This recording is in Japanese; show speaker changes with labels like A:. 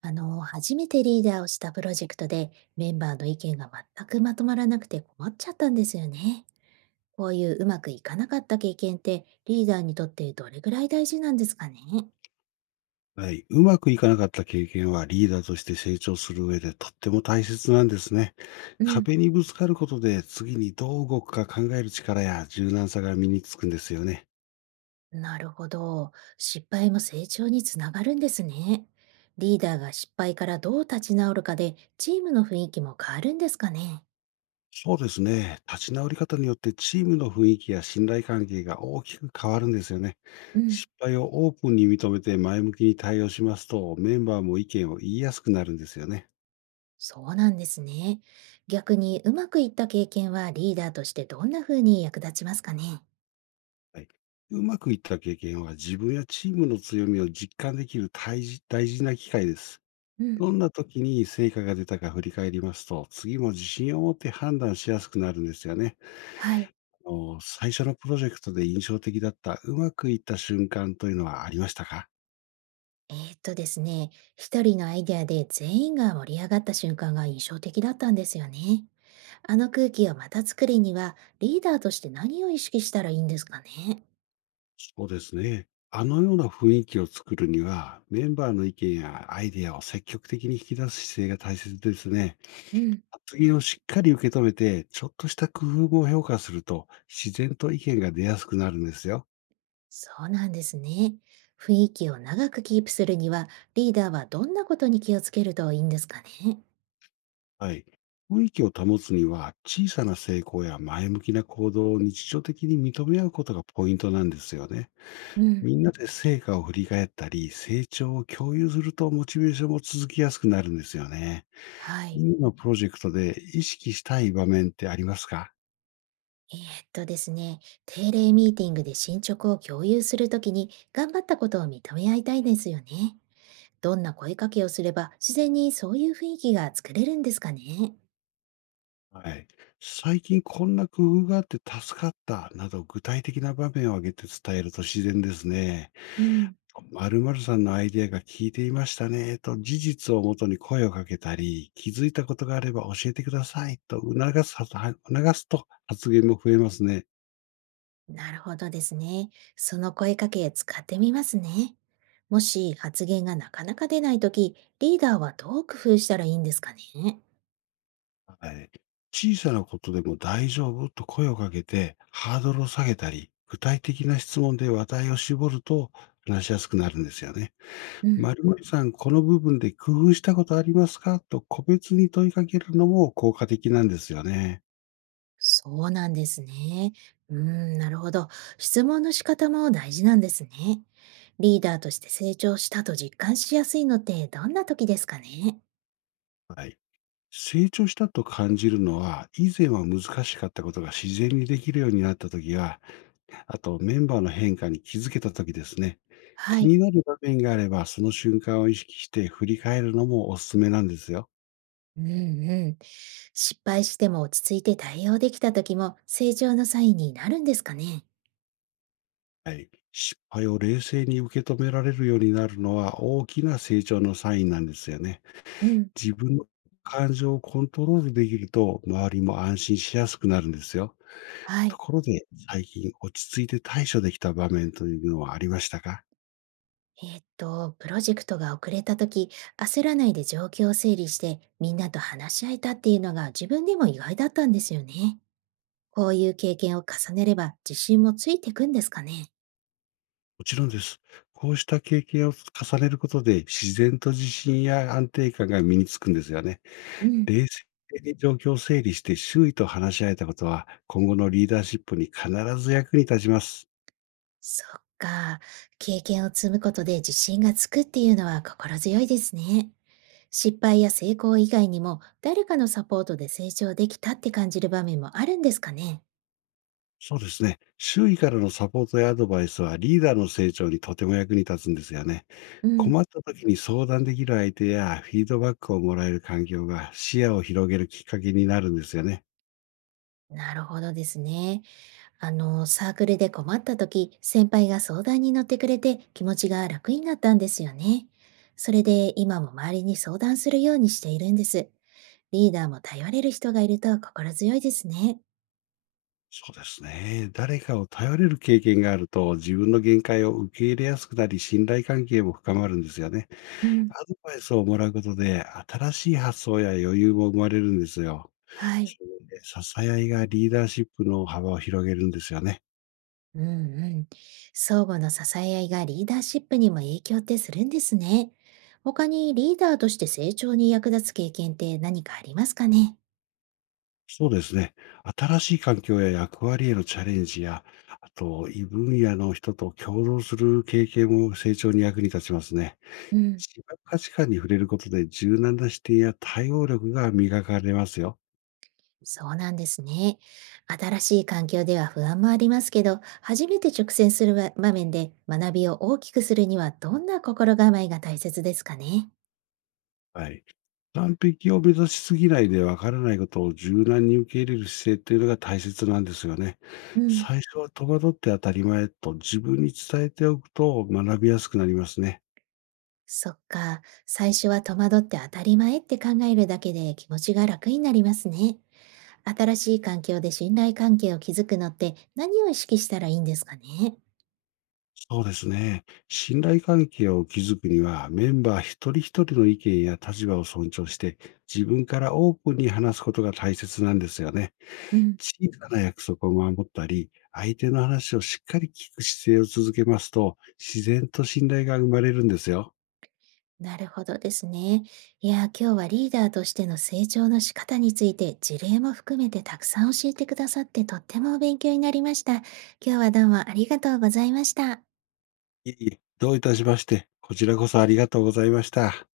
A: 初めてリーダーをしたプロジェクトでメンバーの意見が全くまとまらなくて困っちゃったんですよね。こういううまくいかなかった経験ってリーダーにとってどれぐらい大事なんですかね？
B: はい。うまくいかなかった経験はリーダーとして成長する上でとっても大切なんですね。
A: うん。
B: 壁にぶつかることで次にどう動くか考える力や柔軟さが身につくんですよね。
A: なるほど。失敗も成長につながるんですね。リーダーが失敗からどう立ち直るかでチームの雰囲気も変わるんですかね？
B: そうですね。立ち直り方によってチームの雰囲気や信頼関係が大きく変わるんですよね。
A: うん。
B: 失敗をオープンに認めて前向きに対応しますと、メンバーも意見を言いやすくなるんですよね。
A: そうなんですね。逆にうまくいった経験はリーダーとしてどんな風に役立ちますかね？
B: はい。うまくいった経験は自分やチームの強みを実感できる大事な機会です。
A: うん。
B: どんな時に成果が出たか振り返りますと、次も自信を持って判断しやすくなるんですよね。
A: はい。
B: あの、最初のプロジェクトで印象的だった、うまくいった瞬間というのはありましたか？
A: ですね、一人のアイデアで全員が盛り上がった瞬間が印象的だったんですよね。あの空気をまた作りには、リーダーとして何を意識したらいいんですかね。
B: そうですね。あのような雰囲気を作るには、メンバーの意見やアイデアを積極的に引き出す姿勢が大切ですね。
A: うん、
B: 発言をしっかり受け止めて、ちょっとした工夫も評価すると、自然と意見が出やすくなるんですよ。
A: そうなんですね。雰囲気を長くキープするには、リーダーはどんなことに気をつけるといいんですかね。
B: はい。雰囲気を保つには、小さな成功や前向きな行動を日常的に認め合うことがポイントなんですよね。
A: うん、
B: みんなで成果を振り返ったり、成長を共有するとモチベーションも続きやすくなるんですよね。
A: はい。
B: 今のプロジェクトで意識したい場面ってありますか？
A: ですね、定例ミーティングで進捗を共有するときに、頑張ったことを認め合いたいですよね。どんな声かけをすれば自然にそういう雰囲気が作れるんですかね？
B: はい。最近こんな工夫があって助かったなど具体的な場面を挙げて伝えると自然ですね。
A: うん。
B: 〇〇さんのアイデアが効いていましたねと事実をもとに声をかけたり、気づいたことがあれば教えてくださいと促すはたは促すと発言も増えますね。
A: なるほどですね。その声かけ使ってみますね。もし発言がなかなか出ないとき、リーダーはどう工夫したらいいんですかね？
B: はい。小さなことでも大丈夫と声をかけてハードルを下げたり、具体的な質問で話題を絞ると話しやすくなるんですよね。
A: うん。
B: 〇〇さん、この部分で工夫したことありますかと個別に問いかけるのも効果的なんですよね。
A: そうなんですね。うん、なるほど。質問の仕方も大事なんですね。リーダーとして成長したと実感しやすいのってどんな時ですかね？
B: はい。成長したと感じるのは、以前は難しかったことが自然にできるようになったときや、あとメンバーの変化に気づけたときですね。
A: は
B: 気
A: い。
B: になる場面があれば、その瞬間を意識して振り返るのもおすすめなんですよ。
A: うんうん。失敗しても落ち着いて対応できた時も成長のサインになるんですかね？
B: はい。失敗を冷静に受け止められるようになるのは大きな成長のサインなんですよね。
A: うん。
B: 自分の感情をコントロールできると、周りも安心しやすくなるんですよ。
A: は
B: と
A: い。
B: ころで、最近落ち着いて対処できた場面というのはありましたか？
A: プロジェクトが遅れた時、焦らないで状況を整理してみんなと話し合えたっていうのが自分でも意外だったんですよね。こういう経験を重ねれば自信もついてくんですかね？
B: もちろんです。こうした経験を重ねることで、自然と自信や安定感が身につくんですよね。
A: うん。
B: 冷静に状況を整理して周囲と話し合えたことは、今後のリーダーシップに必ず役に立ちます。
A: そっか。経験を積むことで自信がつくっていうのは心強いですね。失敗や成功以外にも、誰かのサポートで成長できたって感じる場面もあるんですかね？
B: そうですね。周囲からのサポートやアドバイスはリーダーの成長にとても役に立つんですよね。
A: うん、
B: 困った時に相談できる相手やフィードバックをもらえる環境が視野を広げるきっかけになるんですよね。
A: なるほどですね。サークルで困った時、先輩が相談に乗ってくれて気持ちが楽になったんですよね。それで今も周りに相談するようにしているんです。リーダーも頼れる人がいると心強いですね。
B: そうですね。誰かを頼れる経験があると、自分の限界を受け入れやすくなり、信頼関係も深まるんですよね。
A: うん、
B: アドバイスをもらうことで、新しい発想や余裕も生まれるんですよ。
A: はい。
B: それで支え合いがリーダーシップの幅を広げるんですよね。
A: うんうん。相互の支え合いがリーダーシップにも影響ってするんですね。他にリーダーとして成長に役立つ経験って何かありますかね？
B: そうですね。新しい環境や役割へのチャレンジや、あと、異分野の人と共同する経験も成長に役に立ちますね。
A: うん、
B: 違う価値観に触れることで柔軟な視点や対応力が磨かれますよ。
A: そうなんですね。新しい環境では不安もありますけど、初めて直面する場面で学びを大きくするにはどんな心構えが大切ですかね？
B: はい。完璧を目指しすぎないでわからないことを柔軟に受け入れる姿勢っていうのが大切なんですよね。
A: うん、
B: 最初は戸惑って当たり前と自分に伝えておくと学びやすくなりますね。
A: そっか、最初は戸惑って当たり前って考えるだけで気持ちが楽になりますね。新しい環境で信頼関係を築くのって何を意識したらいいんですかね？
B: そうですね。信頼関係を築くにはメンバー一人一人の意見や立場を尊重して自分からオープンに話すことが大切なんですよね。
A: うん、
B: 小さな約束を守ったり、相手の話をしっかり聞く姿勢を続けますと、自然と信頼が生まれるんですよ。
A: なるほどですね。いや、今日はリーダーとしての成長の仕方について事例も含めてたくさん教えてくださってとっても勉強になりました。今日はどうもありがとうございました。
B: いえいえ、どういたしまして、こちらこそありがとうございました。